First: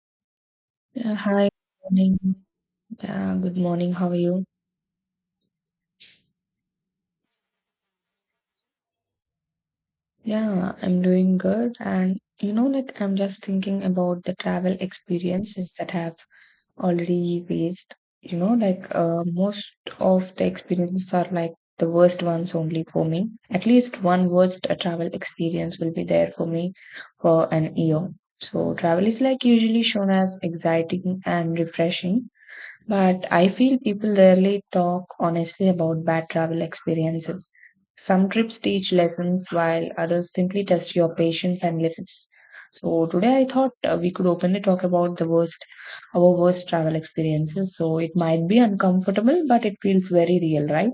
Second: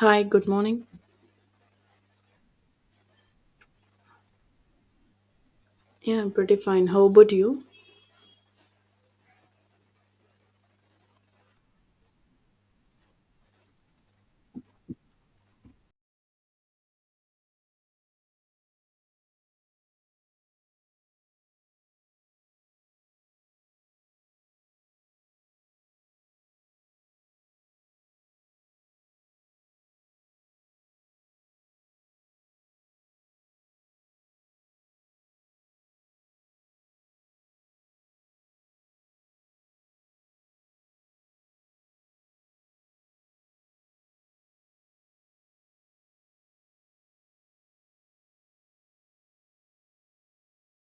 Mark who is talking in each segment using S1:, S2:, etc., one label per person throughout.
S1: Hi, good morning.
S2: Yeah, hi, morning. Yeah, good morning. How are you?
S1: Yeah, I'm pretty fine. How about you?
S2: Yeah, I'm doing good. And you know, like I'm just thinking about the travel experiences that have already faced. You know, like most of the experiences are like the worst ones only for me. At least one worst travel experience will be there for me for an year. So travel is like usually shown as exciting and refreshing, but I feel people rarely talk honestly about bad travel experiences. Some trips teach lessons while others simply test your patience and limits. So today I thought we could openly talk about our worst travel experiences. So it might be uncomfortable, but it feels very real, right?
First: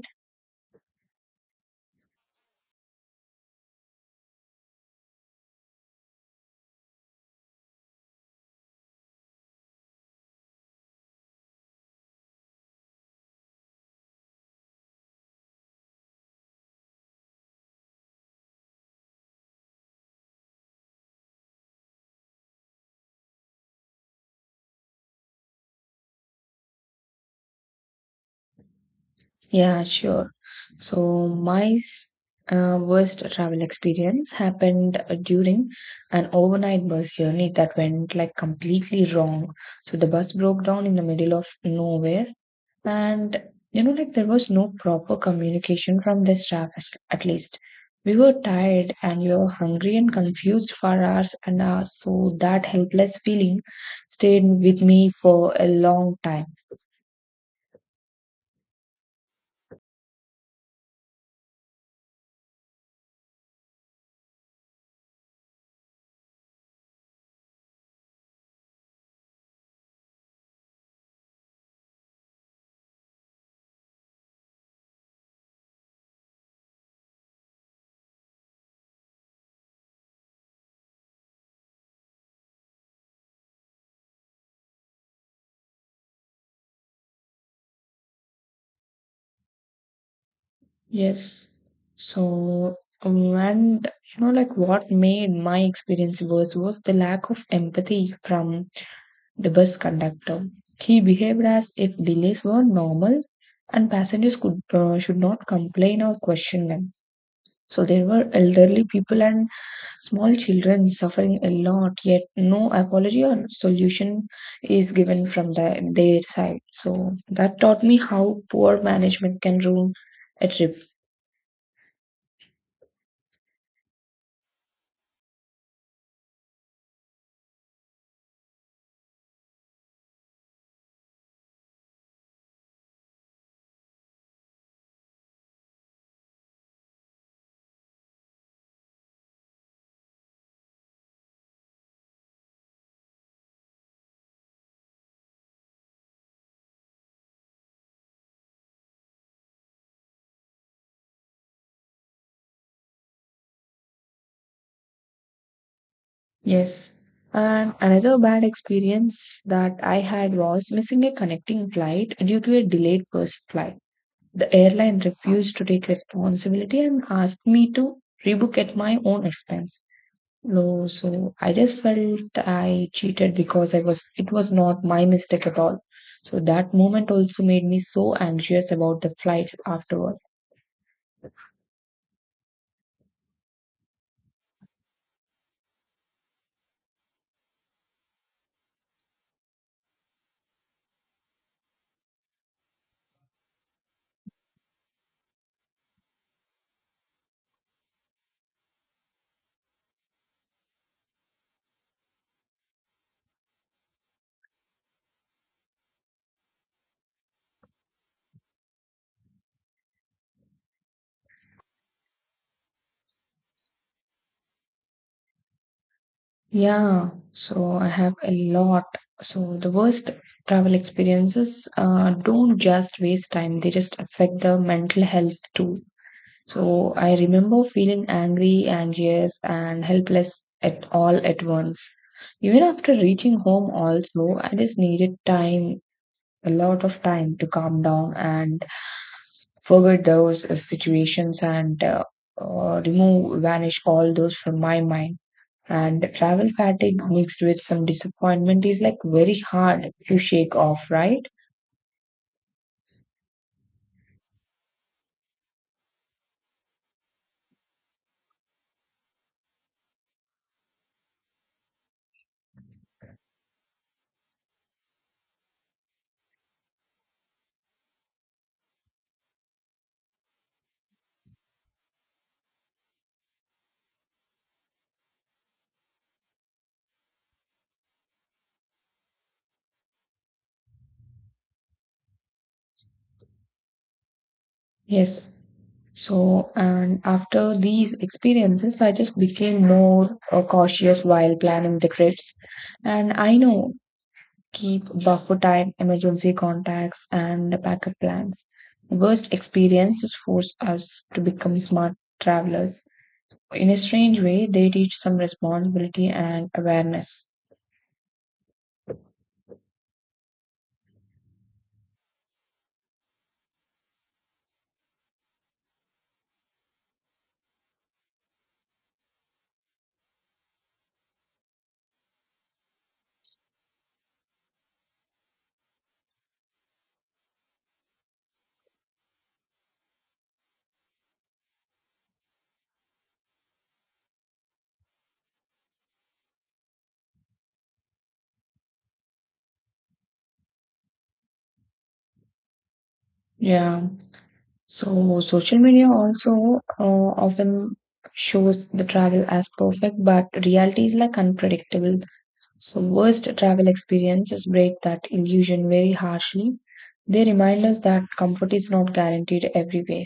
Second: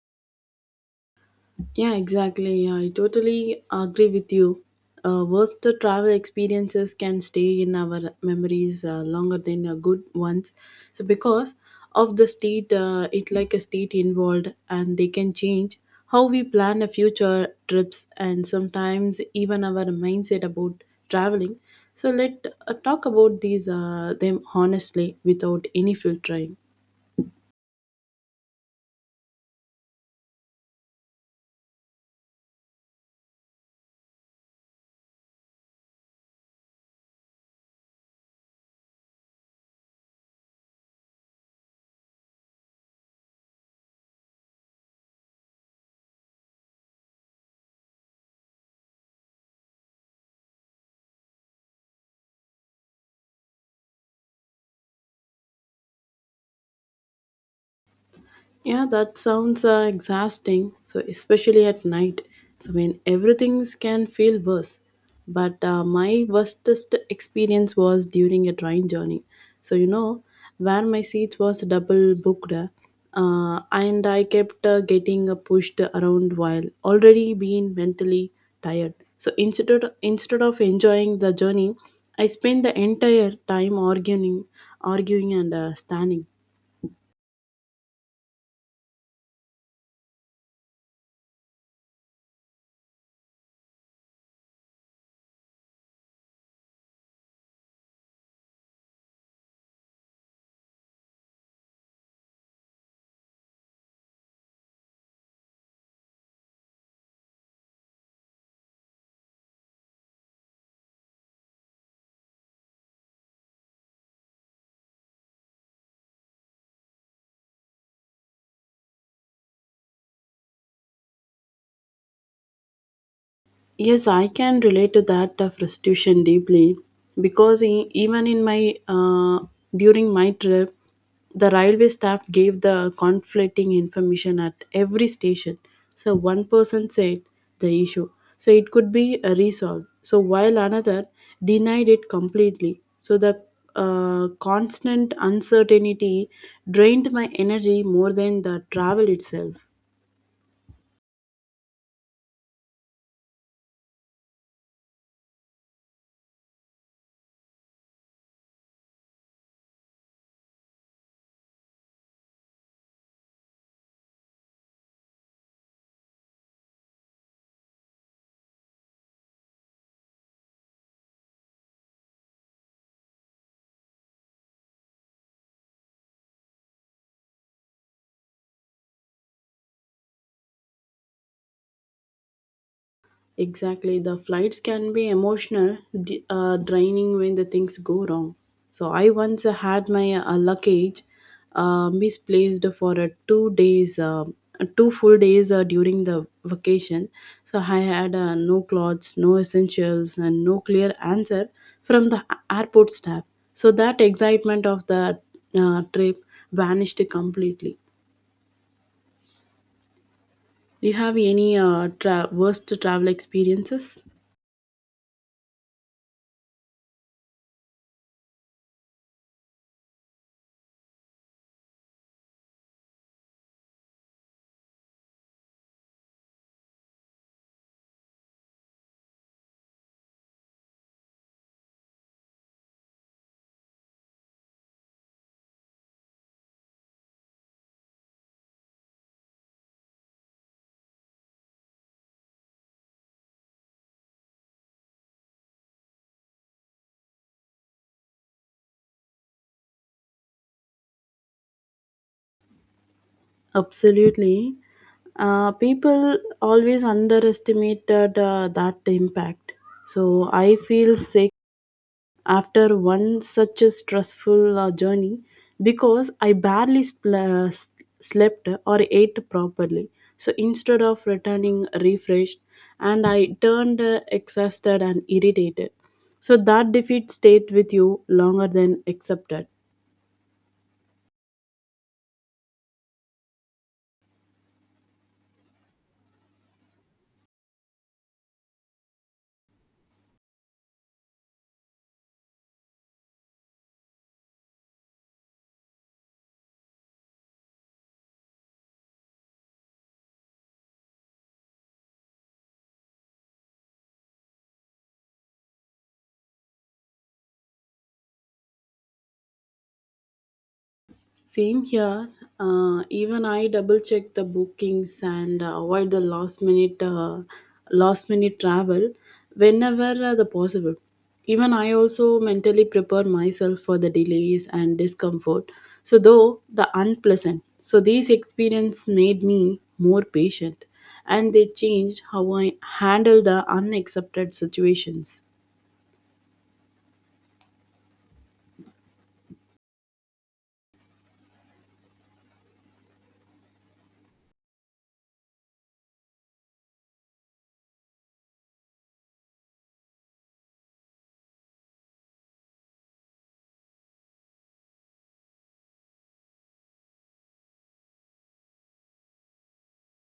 S1: Yeah, exactly. Yeah, I totally agree with you. Worst travel experiences can stay in our memories longer than good ones. So because of the state, it like a state involved, and they can change how we plan a future trips and sometimes even our mindset about traveling. So let talk about these them honestly without any filtering.
S2: Yeah, sure. So my worst travel experience happened during an overnight bus journey that went like completely wrong. So the bus broke down in the middle of nowhere, and you know, like there was no proper communication from the staff, at least. We were tired and we were hungry and confused for hours and hours, so that helpless feeling stayed with me for a long time.
S1: Yeah, that sounds exhausting. So, especially at night, so when everything can feel worse. But my worstest experience was during a train journey. So, you know, where my seat was double booked, and I kept getting pushed around while already being mentally tired. So, instead of enjoying the journey, I spent the entire time arguing, arguing and standing.
S2: Yes. So, and you know, like what made my experience worse was the lack of empathy from the bus conductor. He behaved as if delays were normal and passengers could should not complain or question them. So there were elderly people and small children suffering a lot, yet no apology or solution is given from their side. So that taught me how poor management can ruin a trip.
S1: Yes, I can relate to that frustration deeply because even in my during my trip, the railway staff gave the conflicting information at every station. So one person said the issue, so it could be resolved. So while another denied it completely. So the constant uncertainty drained my energy more than the travel itself.
S2: Yes. And another bad experience that I had was missing a connecting flight due to a delayed first flight. The airline refused to take responsibility and asked me to rebook at my own expense. No, so I just felt I cheated because I was it was not my mistake at all. So that moment also made me so anxious about the flights afterward.
S1: Exactly. The flights can be emotional, draining when the things go wrong. So I once had my luggage misplaced for 2 days, two full days during the vacation. So I had no clothes, no essentials, and no clear answer from the airport staff. So that excitement of the trip vanished completely. Do you have any worst travel experiences?
S2: Yeah, so I have a lot. So the worst travel experiences don't just waste time, they just affect the mental health too. So I remember feeling angry, anxious, and helpless at all at once. Even after reaching home, also, I just needed time, a lot of time to calm down and forget those situations and remove, vanish all those from my mind. And travel fatigue mixed with some disappointment is like very hard to shake off, right?
S1: Absolutely. People always underestimated that impact. So I feel sick after one such a stressful journey because I barely slept or ate properly. So instead of returning refreshed, and I turned exhausted and irritated. So that defeat stayed with you longer than accepted.
S2: Yes. So, and after these experiences, I just became more cautious while planning the trips. And I know keep buffer time, emergency contacts, and backup plans. Worst experiences force us to become smart travelers. In a strange way, they teach some responsibility and awareness.
S1: Same here. Even I double check the bookings and avoid the last minute travel whenever the possible. Even I also mentally prepare myself for the delays and discomfort. So though the unpleasant. So these experience made me more patient and they changed how I handle the unaccepted situations.
S2: Yeah. So social media also often shows the travel as perfect, but reality is like unpredictable. So worst travel experiences break that illusion very harshly. They remind us that comfort is not guaranteed everywhere.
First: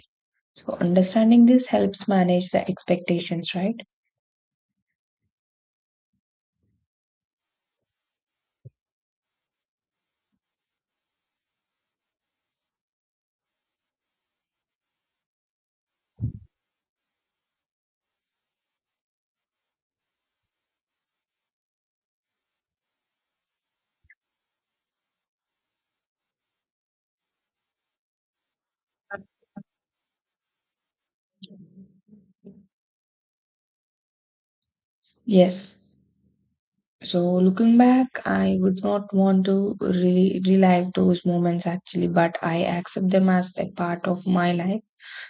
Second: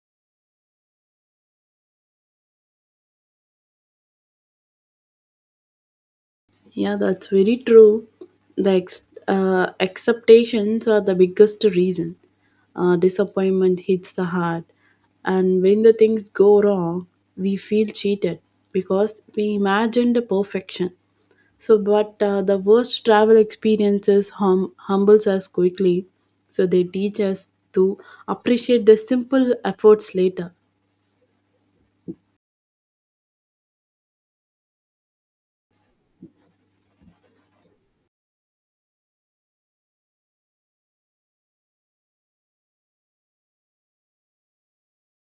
S2: So understanding this helps manage the expectations, right?
S1: Yeah, that's very true. The acceptations are the biggest reason. Disappointment hits the heart, and when the things go wrong, we feel cheated because we imagined the perfection. So, but the worst travel experiences humbles us quickly. So they teach us to appreciate the simple efforts later.
S2: Yes. So looking back, I would not want to really relive those moments actually, but I accept them as a part of my life.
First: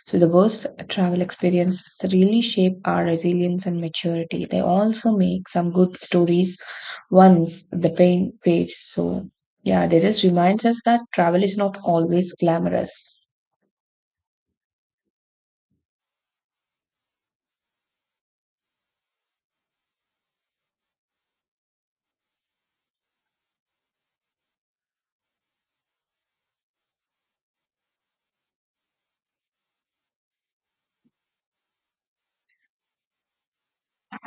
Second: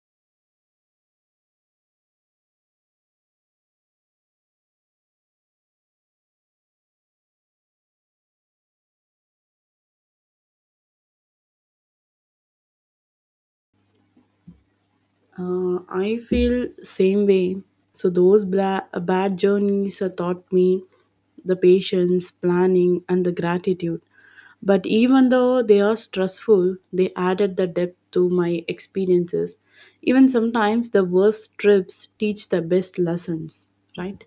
S2: So the worst travel experiences really shape our resilience and maturity. They also make some good stories once the pain fades. So yeah, they just reminds us that travel is not always glamorous.
S1: I feel same way. So those bad journeys taught me the patience, planning, and the gratitude. But even though they are stressful, they added the depth to my experiences. Even sometimes the worst trips teach the best lessons, right?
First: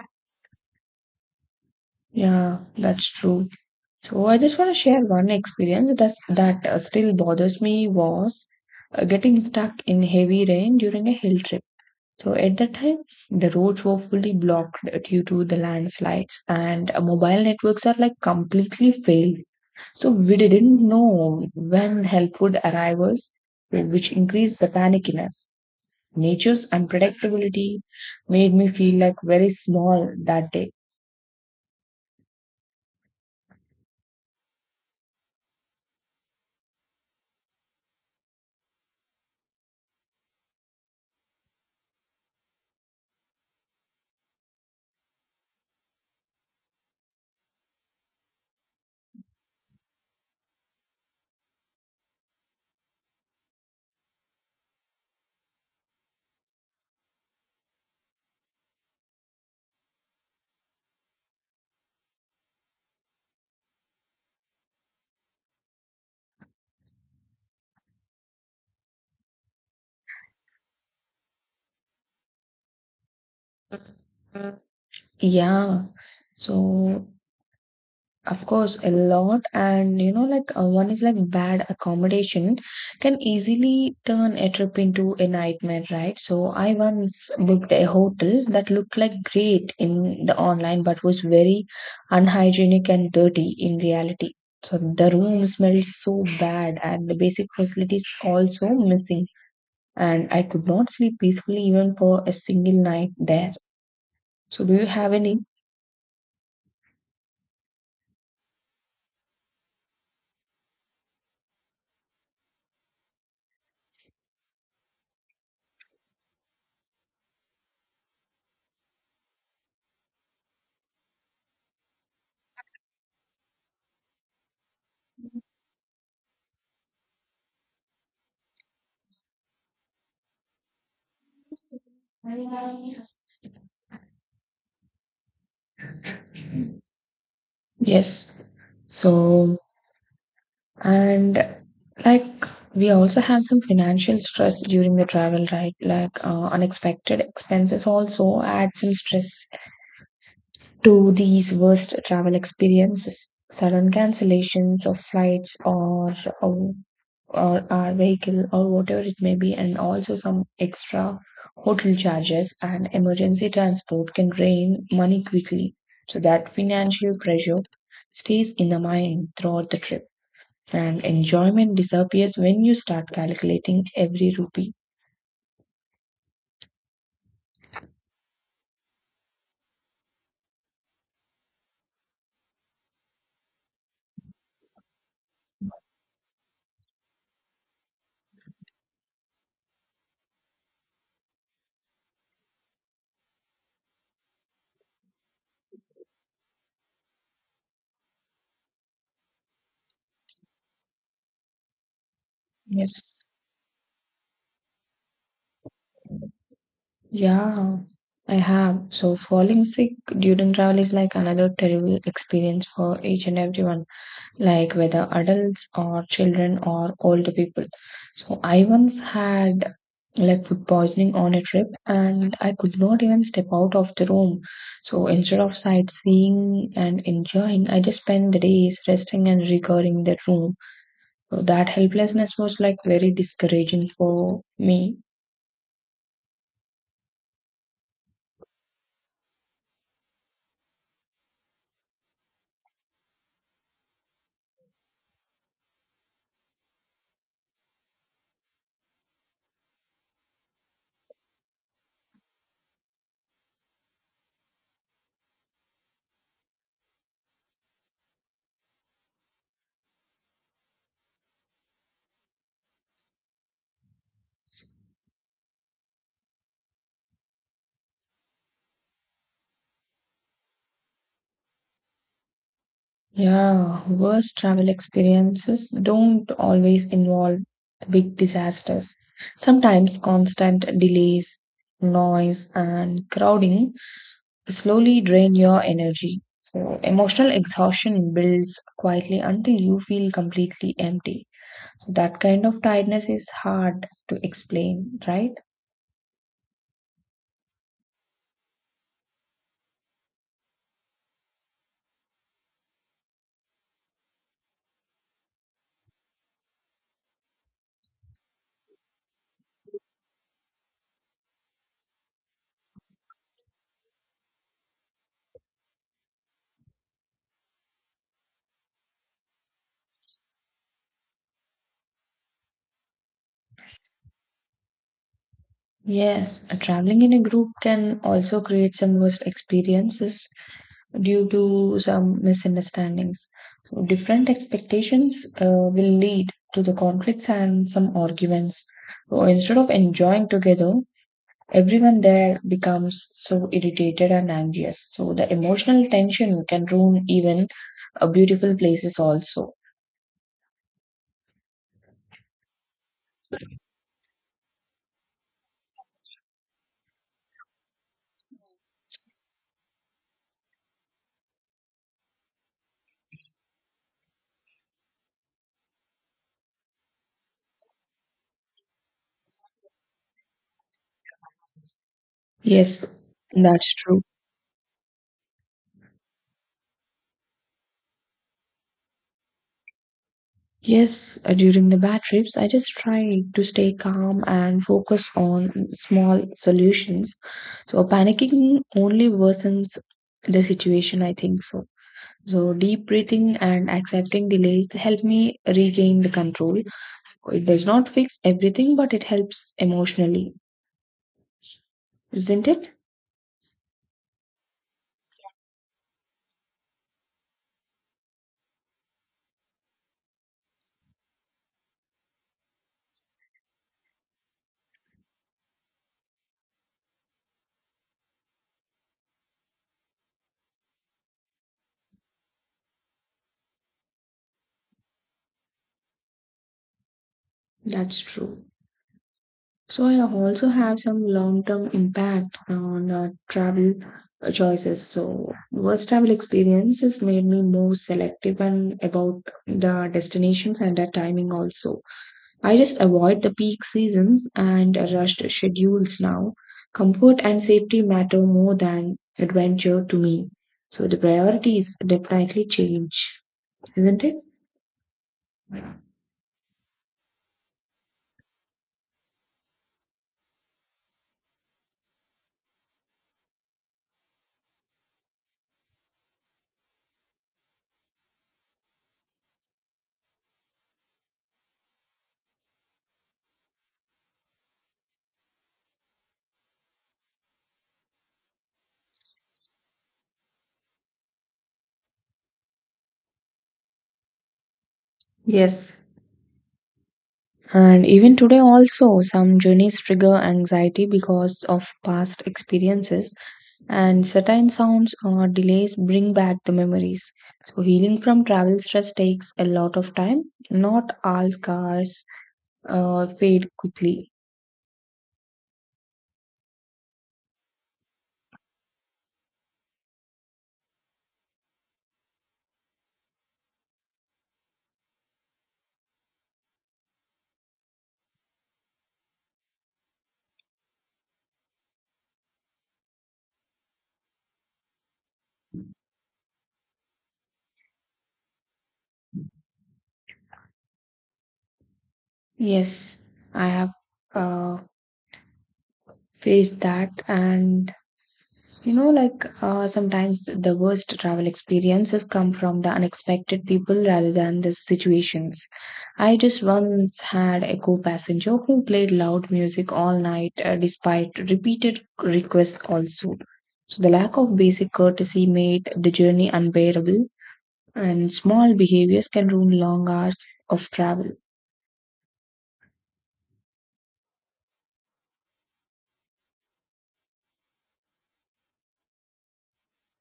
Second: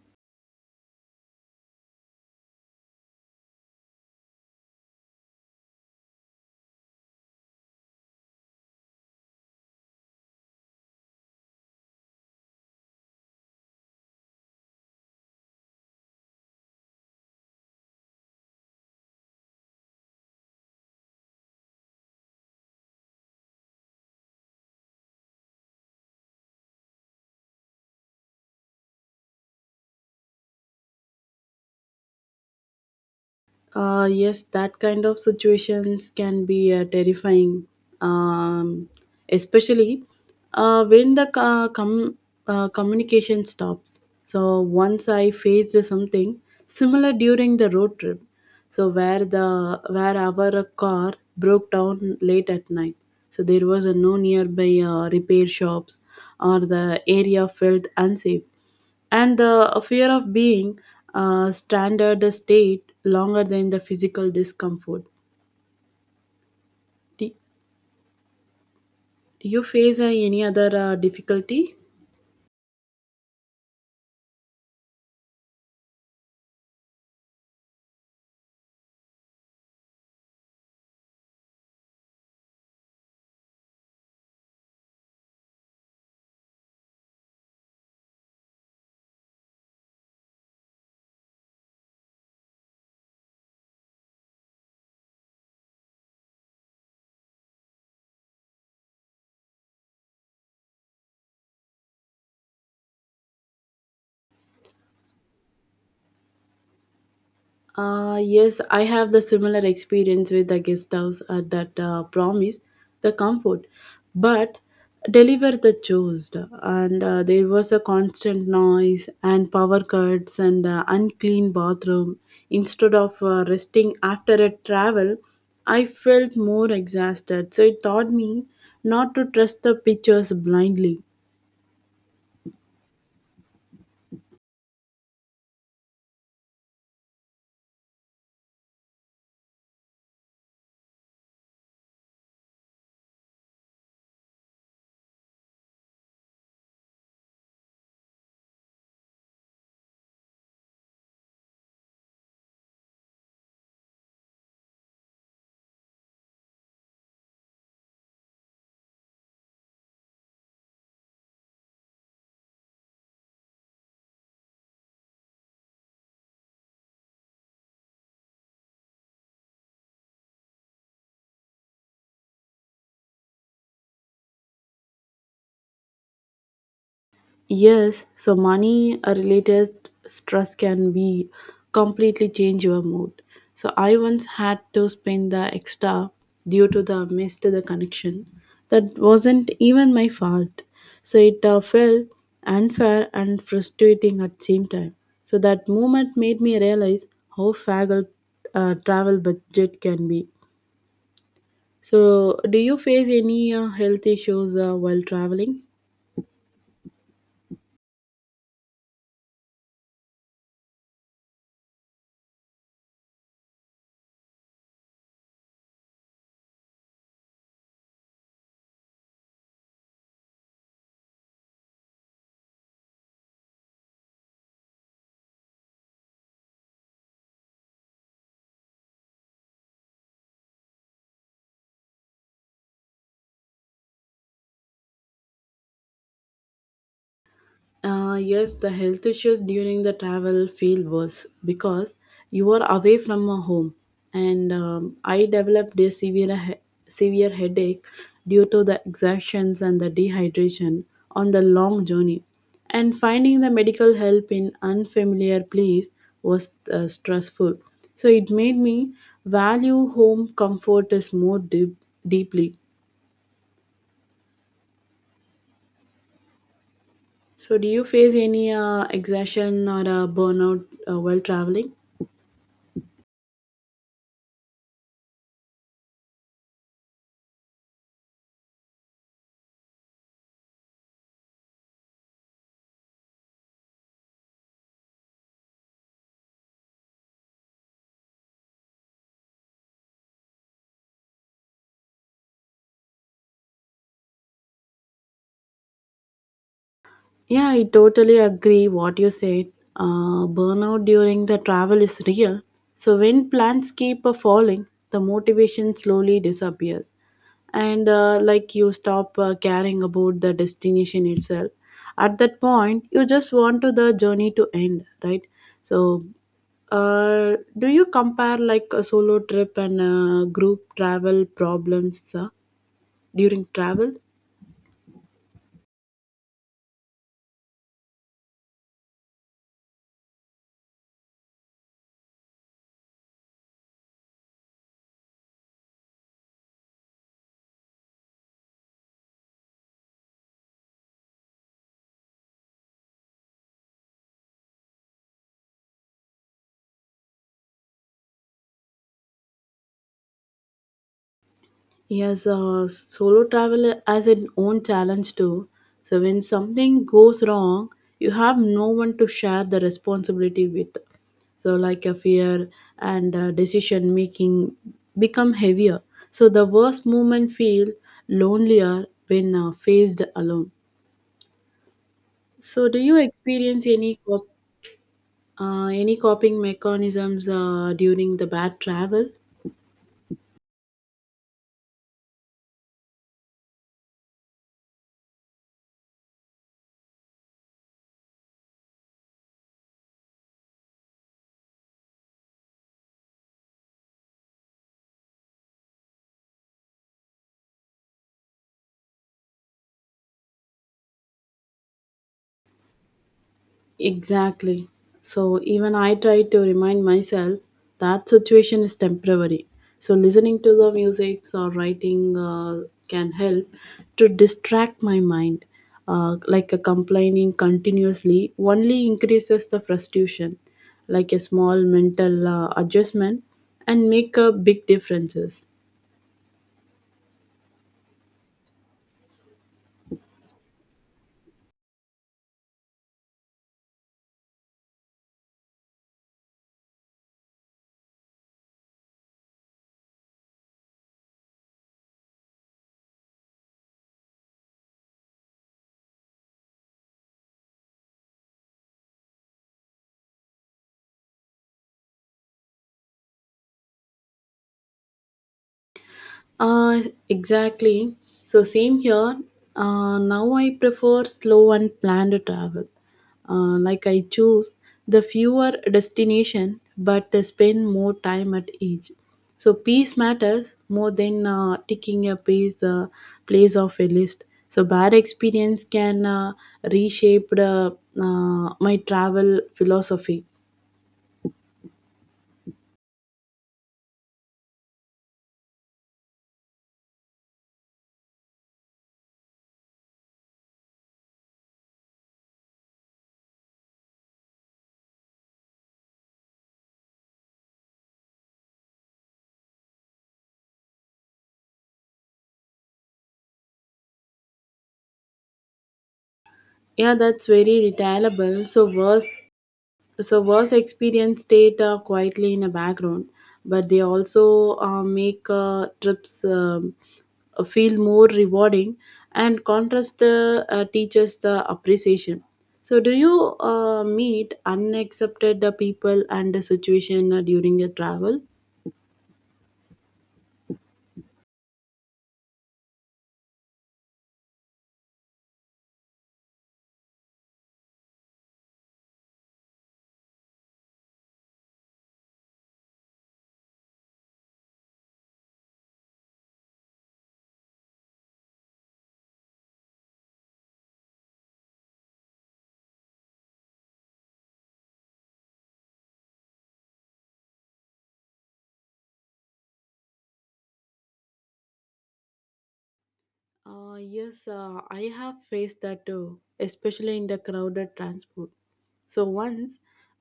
S2: Yeah, that's true. So I just want to share one experience that still bothers me was getting stuck in heavy rain during a hill trip. So at that time, the roads were fully blocked due to the landslides, and mobile networks are like completely failed. So we didn't know when help would arrive us, which increased the panic in us. Nature's unpredictability made me feel like very small that day.
S1: Yes, that kind of situations can be terrifying, um, especially when the communication stops. So once I faced something similar during the road trip, so where our car broke down late at night. So there was a no nearby repair shops, or the area felt unsafe and the fear of being standard state longer than the physical discomfort. Do do you face any other difficulty?
S2: Yeah. So of course, a lot, and you know, like one is like bad accommodation can easily turn a trip into a nightmare, right? So I once booked a hotel that looked like great in the online but was very unhygienic and dirty in reality. So the room smelled so bad, and the basic facilities also missing, and I could not sleep peacefully even for a single night there. So, do you have any?
S1: Yes, I have the similar experience with the guest house that promised the comfort, but deliver the chores. And there was a constant noise and power cuts and unclean bathroom. Instead of resting after a travel, I felt more exhausted. So it taught me not to trust the pictures blindly.
S2: Yes. So, and like, we also have some financial stress during the travel, right? Like, unexpected expenses also add some stress to these worst travel experiences. Sudden cancellations of flights or, or our vehicle or whatever it may be, and also some extra hotel charges and emergency transport can drain money quickly. So that financial pressure stays in the mind throughout the trip and enjoyment disappears when you start calculating every rupee.
S1: Yes, so money related stress can be completely change your mood. So I once had to spend the extra due to the missed the connection that wasn't even my fault. So it felt unfair and frustrating at same time. So that moment made me realize how fragile travel budget can be. So do you face
S2: Yes.
S1: any health issues while traveling?
S2: Yeah, I have. So falling sick during travel is like another terrible experience for each and everyone, like whether adults or children or older people. So I once had like food poisoning on a trip and I could not even step out of the room. So instead of sightseeing and enjoying, I just spent the days resting and recovering the room. That helplessness was like very discouraging for me.
S1: Yes, the health issues during the travel feel worse because you are away from a home, and I developed a severe headache due to the exertions and the dehydration on the long journey, and finding the medical help in unfamiliar place was stressful. So it made me value home comfort is more deeply. So do you face any exhaustion or a burnout while traveling?
S2: Yeah, worst travel experiences don't always involve big disasters. Sometimes constant delays, noise, and crowding slowly drain your energy. So emotional exhaustion builds quietly until you feel completely empty. So that kind of tiredness is hard to explain, right?
S1: Yeah, I totally agree what you said. Burnout during the travel is real. So when plans keep falling, the motivation slowly disappears, and like you stop caring about the destination itself. At that point, you just want to the journey to end, right? So, do you compare like a solo trip and group travel problems during travel?
S2: Yes, traveling in a group can also create some worst experiences due to some misunderstandings. So different expectations will lead to the conflicts and some arguments. So instead of enjoying together, everyone there becomes so irritated and anxious. So the emotional tension can ruin even beautiful places also.
S1: Yes, solo travel has its own challenge too. So when something goes wrong, you have no one to share the responsibility with. So like a fear and decision making become heavier. So the worst moment feel lonelier when faced alone. So do
S2: Yes,
S1: you experience
S2: that's true.
S1: any coping mechanisms during the bad travel?
S2: Yes, during the bad trips, I just try to stay calm and focus on small solutions. So panicking only worsens the situation, I think so. So deep breathing and accepting delays help me regain the control. It does not fix everything, but it helps emotionally, isn't it?
S1: Exactly. So even I try to remind myself that situation is temporary. So listening to the music or writing can help to distract my mind. Like a complaining continuously only increases the frustration. Like a small mental adjustment and make a big differences.
S2: That's true. So I also have some long-term impact on travel choices. So worst travel experiences made me more selective and about the destinations and the timing also. I just avoid the peak seasons and rushed schedules now. Comfort and safety matter more than adventure to me. So the priorities definitely change, isn't it?
S1: Uh, exactly. So same here. Now I prefer slow and planned travel. Like I choose the fewer destination, but I spend more time at each. So peace matters more than ticking a place place of a list. So bad experience can reshape the, my travel philosophy.
S2: Yes. And even today, also, some journeys trigger anxiety because of past experiences, and certain sounds or delays bring back the memories. So healing from travel stress takes a lot of time. Not all scars fade quickly.
S1: Yeah, that's very retailable. So worse so was experience stayed quietly in a background but they also make trips feel more rewarding and contrast the teachers the appreciation. So do you meet unaccepted people and the situation during your travel?
S2: Yes, I have uh, face that and you know, like sometimes the worst travel experiences come from the unexpected people rather than the situations. I just once had a co-passenger who played loud music all night despite repeated requests also. So the lack of basic courtesy made the journey unbearable, and small behaviors can ruin long hours of travel.
S1: Yes, I have faced that too, especially in the crowded transport. So once,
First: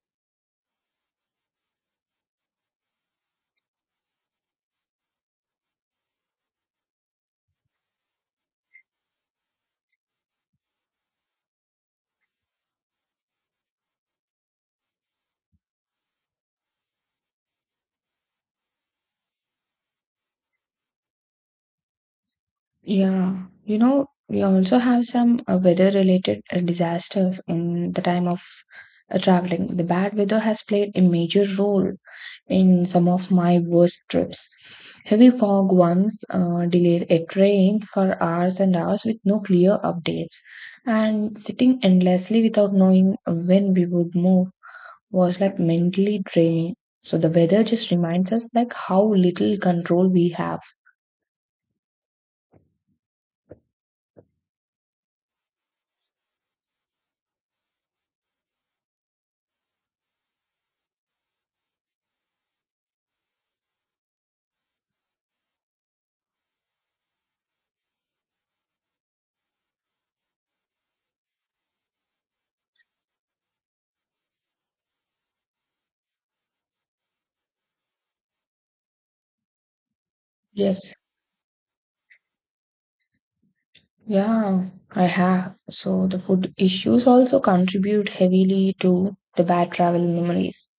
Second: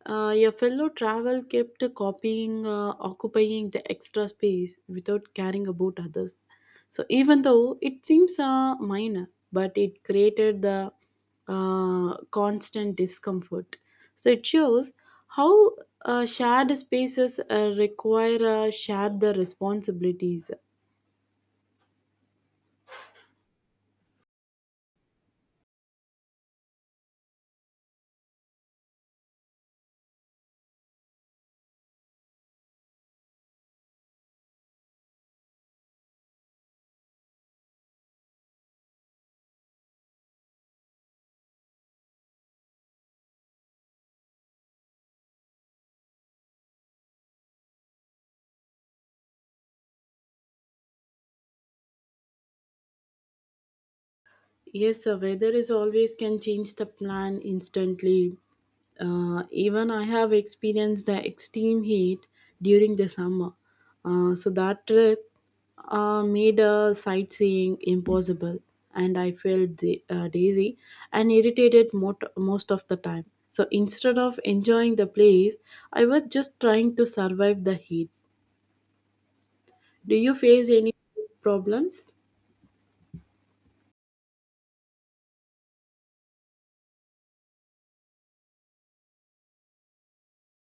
S1: a fellow travel kept copying, occupying the extra space without caring about others. So even though it seems minor, but it created the constant discomfort. So it shows how shared spaces require share the responsibilities.
S2: Yeah, you know, we also have some weather-related disasters in the time of traveling. The bad weather has played a major role in some of my worst trips. Heavy fog once delayed a train for hours and hours with no clear updates, and sitting endlessly without knowing when we would move was like mentally draining. So the weather just reminds us like how little control we have.
S1: Yes, the weather is always can change the plan instantly. Even I have experienced the extreme heat during the summer. So that trip made sightseeing impossible, and I felt daisy and irritated most of the time. So instead of enjoying the place, I was just trying to survive the heat. Do you face any
S2: Yes.
S1: problems?
S2: Yeah, I have. So the food issues also contribute heavily to the bad travel memories.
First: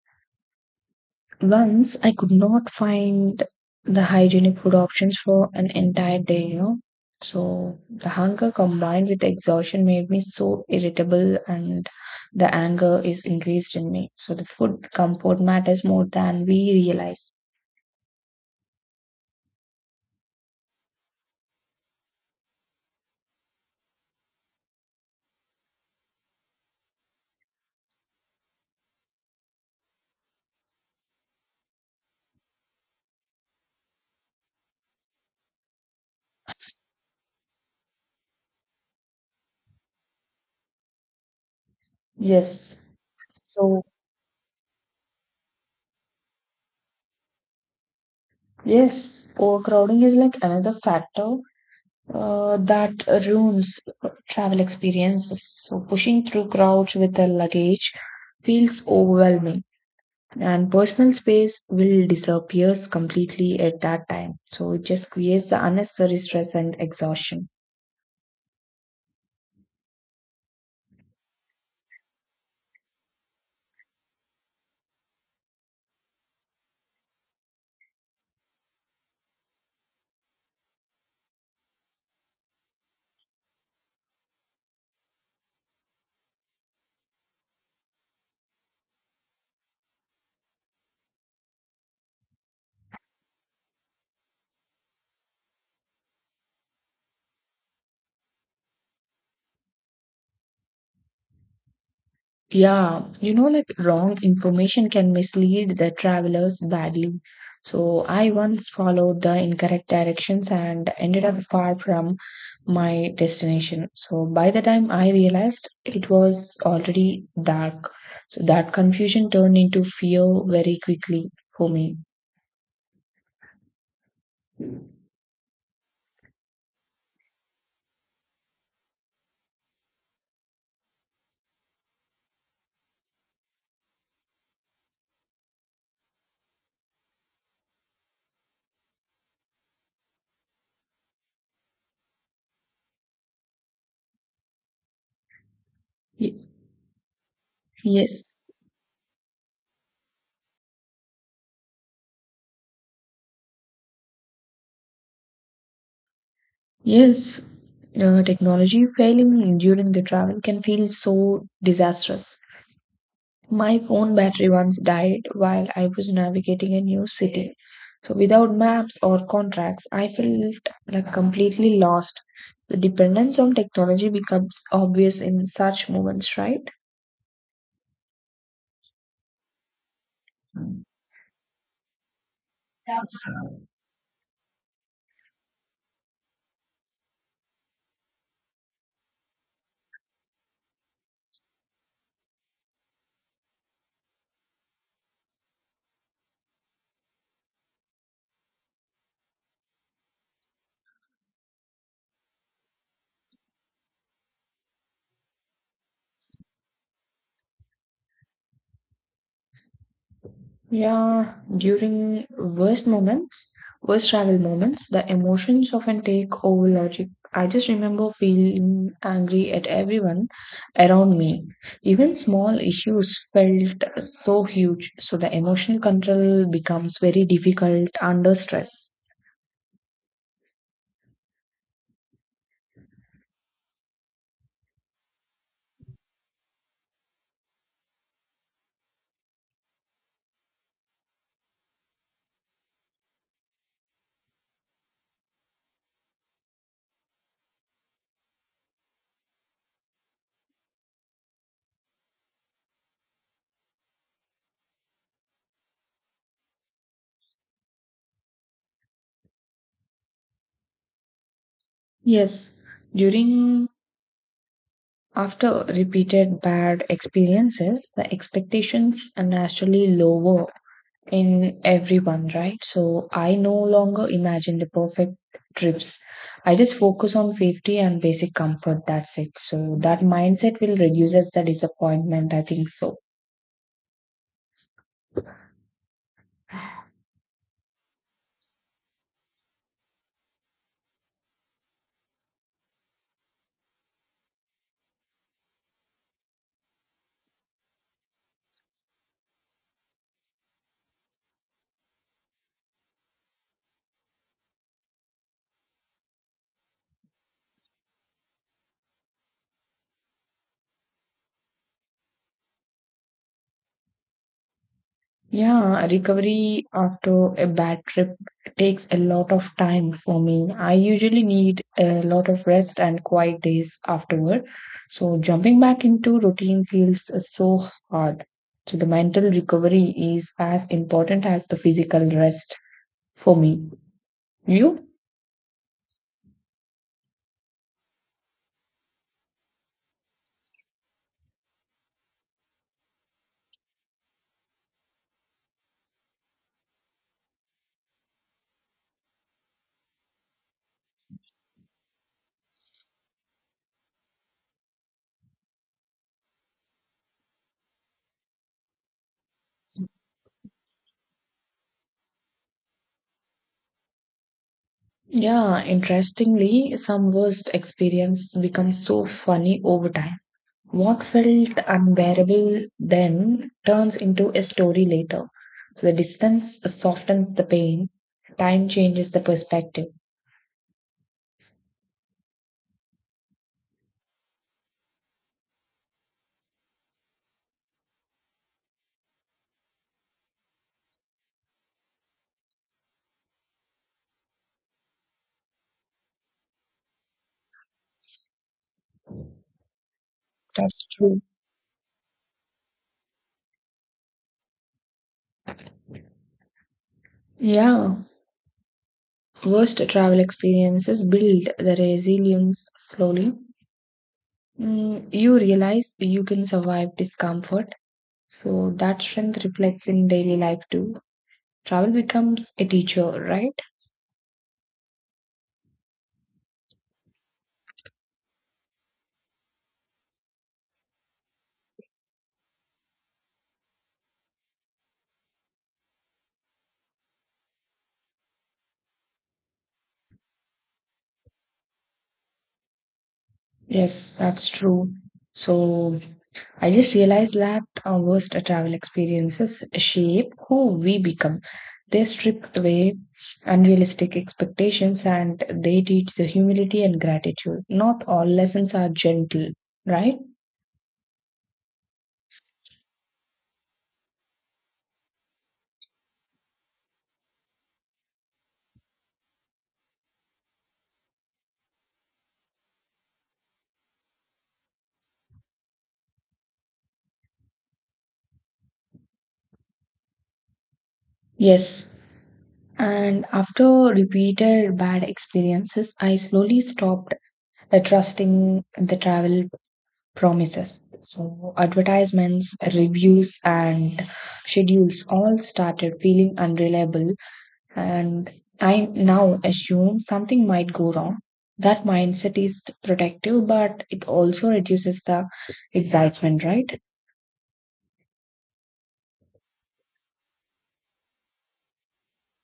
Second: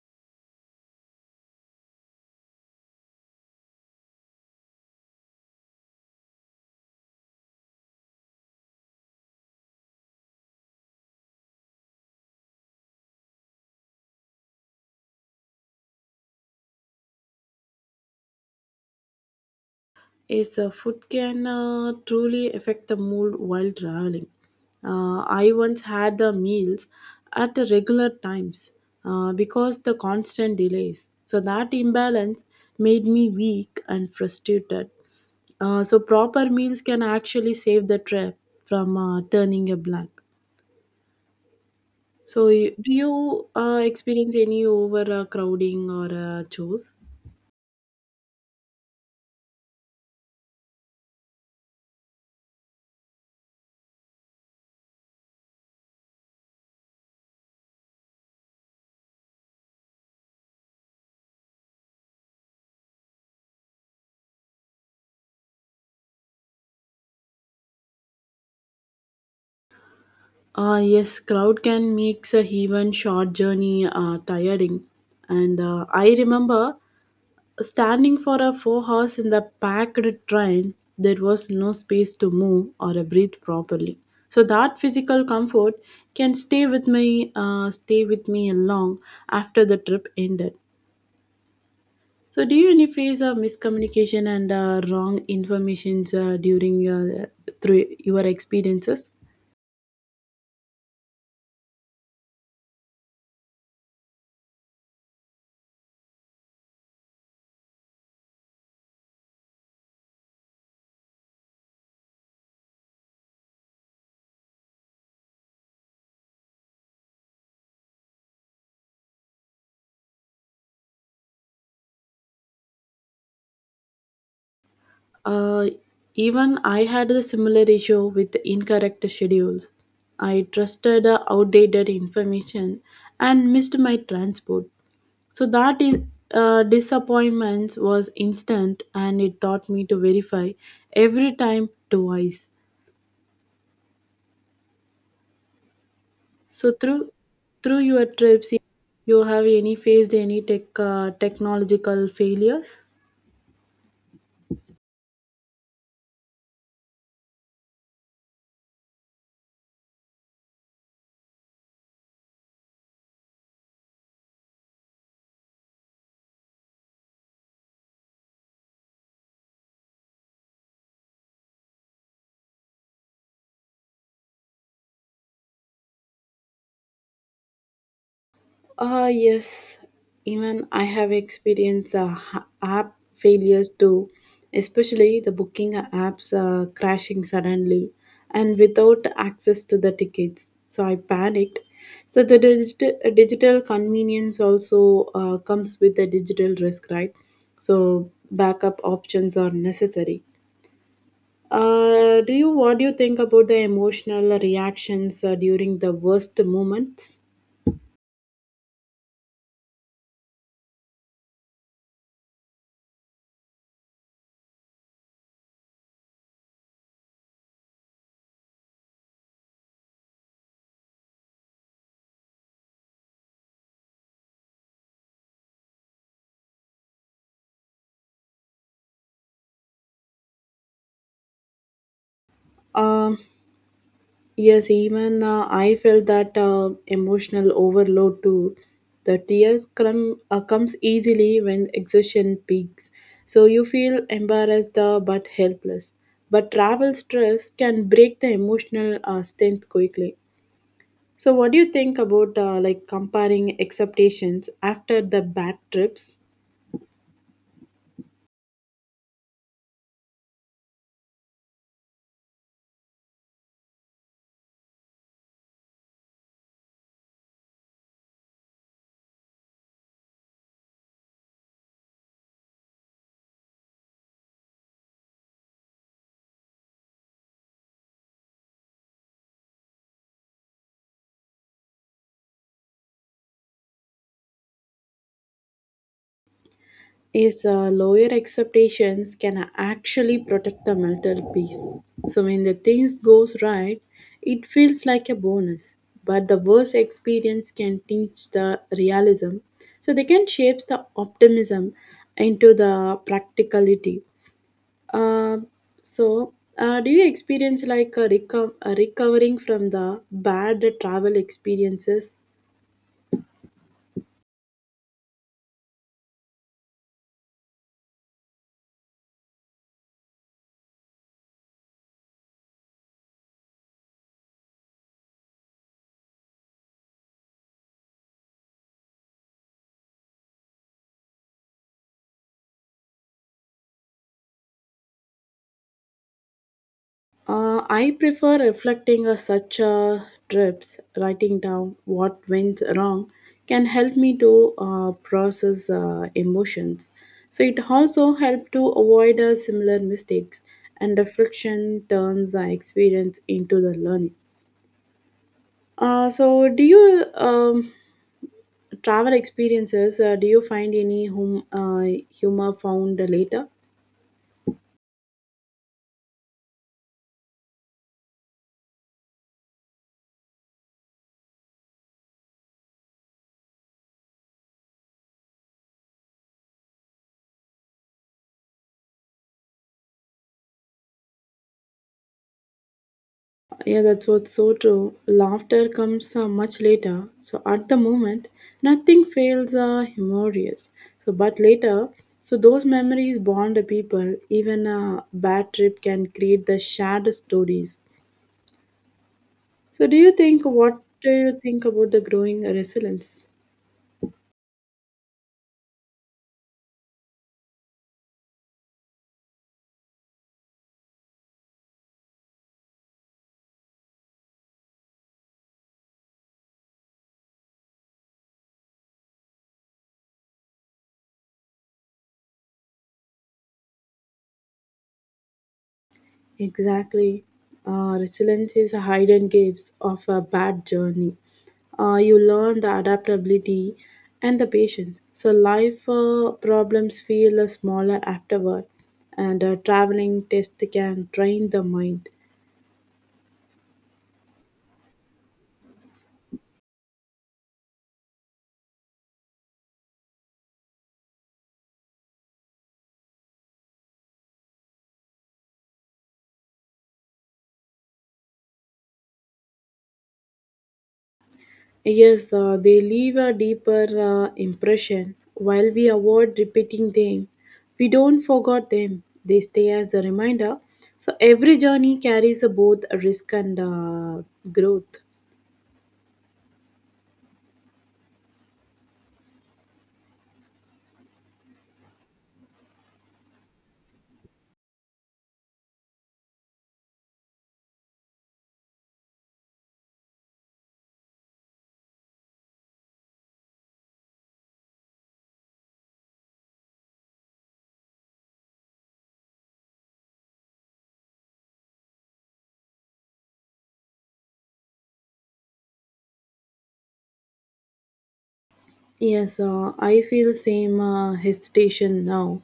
S2: Once I could not find the hygienic food options for an entire day, you know. So the hunger combined with exhaustion made me so irritable and the anger is increased in me. So the food comfort matters more than we realize.
S1: Is food can truly affect the mood while traveling. I once had the meals at the regular times because the constant delays. So that imbalance made me weak and frustrated. So proper meals can actually save the trip from turning a blank. So
S2: Yes.
S1: do you
S2: So
S1: experience any overcrowding or chores?
S2: yes, overcrowding is like another factor that ruins travel experiences. So pushing through crowds with a luggage feels overwhelming, and personal space will disappears completely at that time. So it just creates the unnecessary stress and exhaustion.
S1: Yes, crowd can make a even short journey tiring. And I remember standing for a 4 hours in the packed train. There was no space to move or breathe properly. So that physical comfort can stay with me long after the trip ended. So do you any face of miscommunication and wrong informations during your through your experiences?
S2: Yeah, you know, like wrong information can mislead the travelers badly. So I once followed the incorrect directions and ended up far from my destination. So by the time I realized it was already dark. So that confusion turned into fear very quickly for me.
S1: Uh, Even I had the similar issue with incorrect schedules. I trusted outdated information and missed my transport. So that is, disappointment was instant and it taught me to verify every time twice.
S2: Y-
S1: So through your
S2: Yes,
S1: trips, you have any faced any technological failures?
S2: yes. Technology failing during the travel can feel so disastrous. My phone battery once died while I was navigating a new city. So without maps or contracts, I felt like completely lost. The dependence on technology becomes obvious in such moments, right?
S1: Ah yes, even I have experienced app failures too, especially the booking apps crashing suddenly and without access to the tickets. So I panicked. So the digital convenience also comes with the digital risk, right? So backup options are necessary. Do you What do you think about the emotional reactions during the worst moments?
S2: Yeah, during worst travel moments, the emotions often take over logic. I just remember feeling angry at everyone around me. Even small issues felt so huge, so the emotional control becomes very difficult under stress.
S1: Um, Yes, even I felt that emotional overload too. The tears comes easily when exhaustion peaks, so you feel embarrassed but helpless. But travel stress can break the emotional strength quickly. So, what do you think about like comparing expectations after the bad trips?
S2: Yes, during after repeated bad experiences, the expectations are naturally lower in everyone, right? So I no longer imagine the perfect trips. I just focus on safety and basic comfort. That's it. So that mindset will reduces the disappointment, I think so.
S1: Is lower expectations can actually protect the mental peace. So when the things goes right, it feels like a bonus. But the worst experience can teach the realism. So they can shape the optimism into the practicality. Uh, so do you experience like a recovering from the bad travel experiences?
S2: Yeah, recovery after a bad trip takes a lot of time for me. I usually need a lot of rest and quiet days afterward. So jumping back into routine feels so hard. So the mental recovery is as important as the physical rest for me. You?
S1: I prefer reflecting on such trips, writing down what went wrong can help me to process emotions. So it also helps to avoid similar mistakes and reflection turns the experience into the learning. So do you travel experiences, do you find any humor found later?
S2: Yeah, interestingly, some worst experience become so funny over time. What felt unbearable then turns into a story later. So the distance softens the pain, time changes the perspective.
S1: Yeah, that's what's so true. Laughter comes much later. So at the moment, nothing feels humorous. So but later, so those memories bond the people. Even a bad trip can create the shared stories. So do you think what
S2: That's
S1: do
S2: true.
S1: you think about the growing resilience?
S2: Yeah, worst travel experiences build the resilience slowly. Mm, you realize you can survive discomfort, so that strength reflects in daily life too. Travel becomes a teacher, right?
S1: Exactly. Resilience is a hidden gifts of a bad journey. You learn the adaptability and the patience. So life problems feel smaller afterward, and traveling test can train the mind.
S2: Yes, that's true. So I just realized that our worst travel experiences shape who we become. They strip away unrealistic expectations and they teach the humility and gratitude. Not all lessons are gentle, right?
S1: Yes, they leave a deeper impression. While we avoid repeating them, we don't forget them. They stay as the reminder. So every journey carries both risk and growth.
S2: Yes. And after repeated bad experiences, I slowly stopped trusting the travel promises. So advertisements, reviews, and schedules all started feeling unreliable, and I now assume something might go wrong. That mindset is protective, but it also reduces the excitement, right?
S1: Yes, I feel same hesitation now.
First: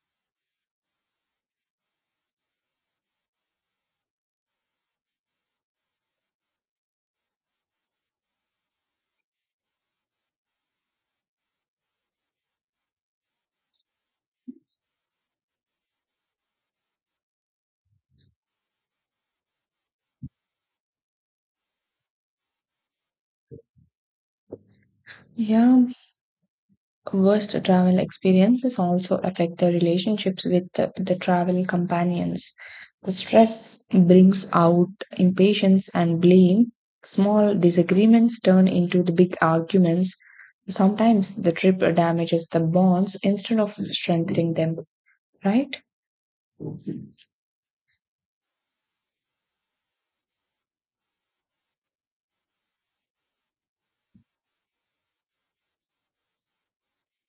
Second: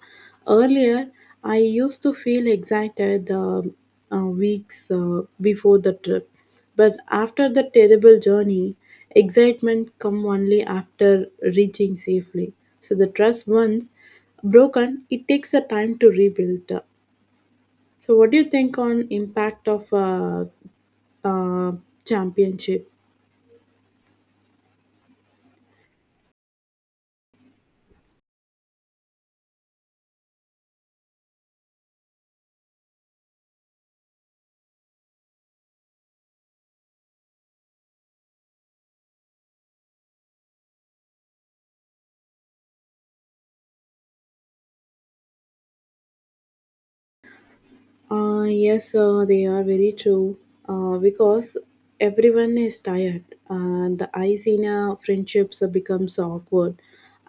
S1: Earlier, I used to feel excited weeks before the trip, but after the terrible journey, excitement come only after reaching safely. So the trust once broken, it takes a time to rebuild. So what do you think on impact of uh, championship?
S2: Yeah, worst travel experiences also affect the relationships with the travel companions. The stress brings out impatience and blame. Small disagreements turn into the big arguments. Sometimes the trip damages the bonds instead of strengthening them, right? Yes.
S1: Yes, they are very true because everyone is tired and the ice in a friendships becomes awkward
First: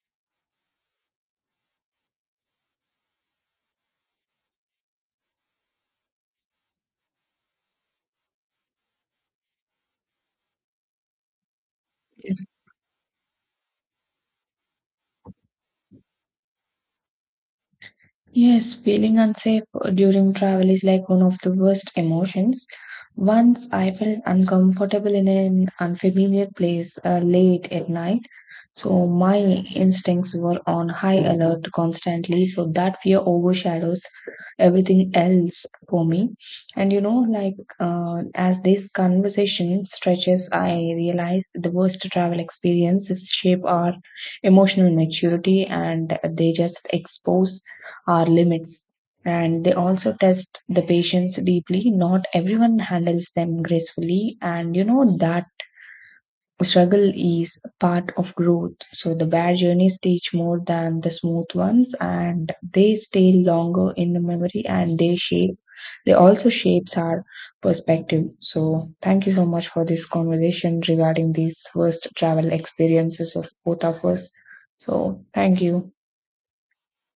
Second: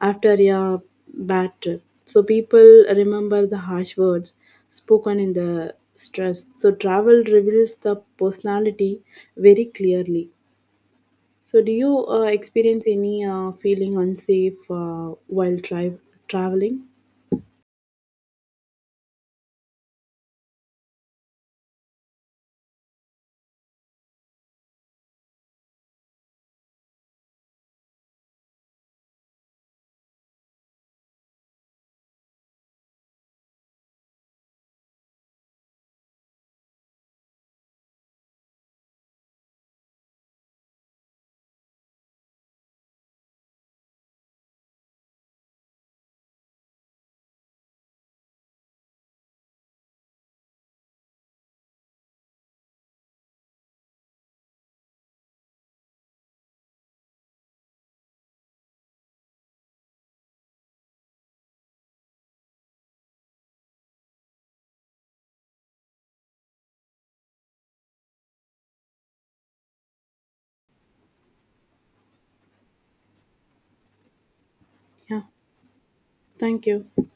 S1: after a bad trip. So people remember the harsh words spoken in the stress. So travel reveals the personality very clearly. So do you experience any feeling unsafe while traveling?
S2: Yes, feeling unsafe during travel is like one of the worst emotions. Once I felt uncomfortable in an unfamiliar place late at night. So my instincts were on high alert constantly, so that fear overshadows everything else for me. And you know, like as this conversation stretches, I realize the worst travel experiences shape our emotional maturity and they just expose our limits. And they also test the patience deeply. Not everyone handles them gracefully. And you know, that struggle is part of growth. So the bad journeys teach more than the smooth ones and they stay longer in the memory and they also shapes our perspective. So thank you so much for this conversation regarding these first travel experiences of both of us.
S1: Yeah,
S2: So thank you.
S1: thank you.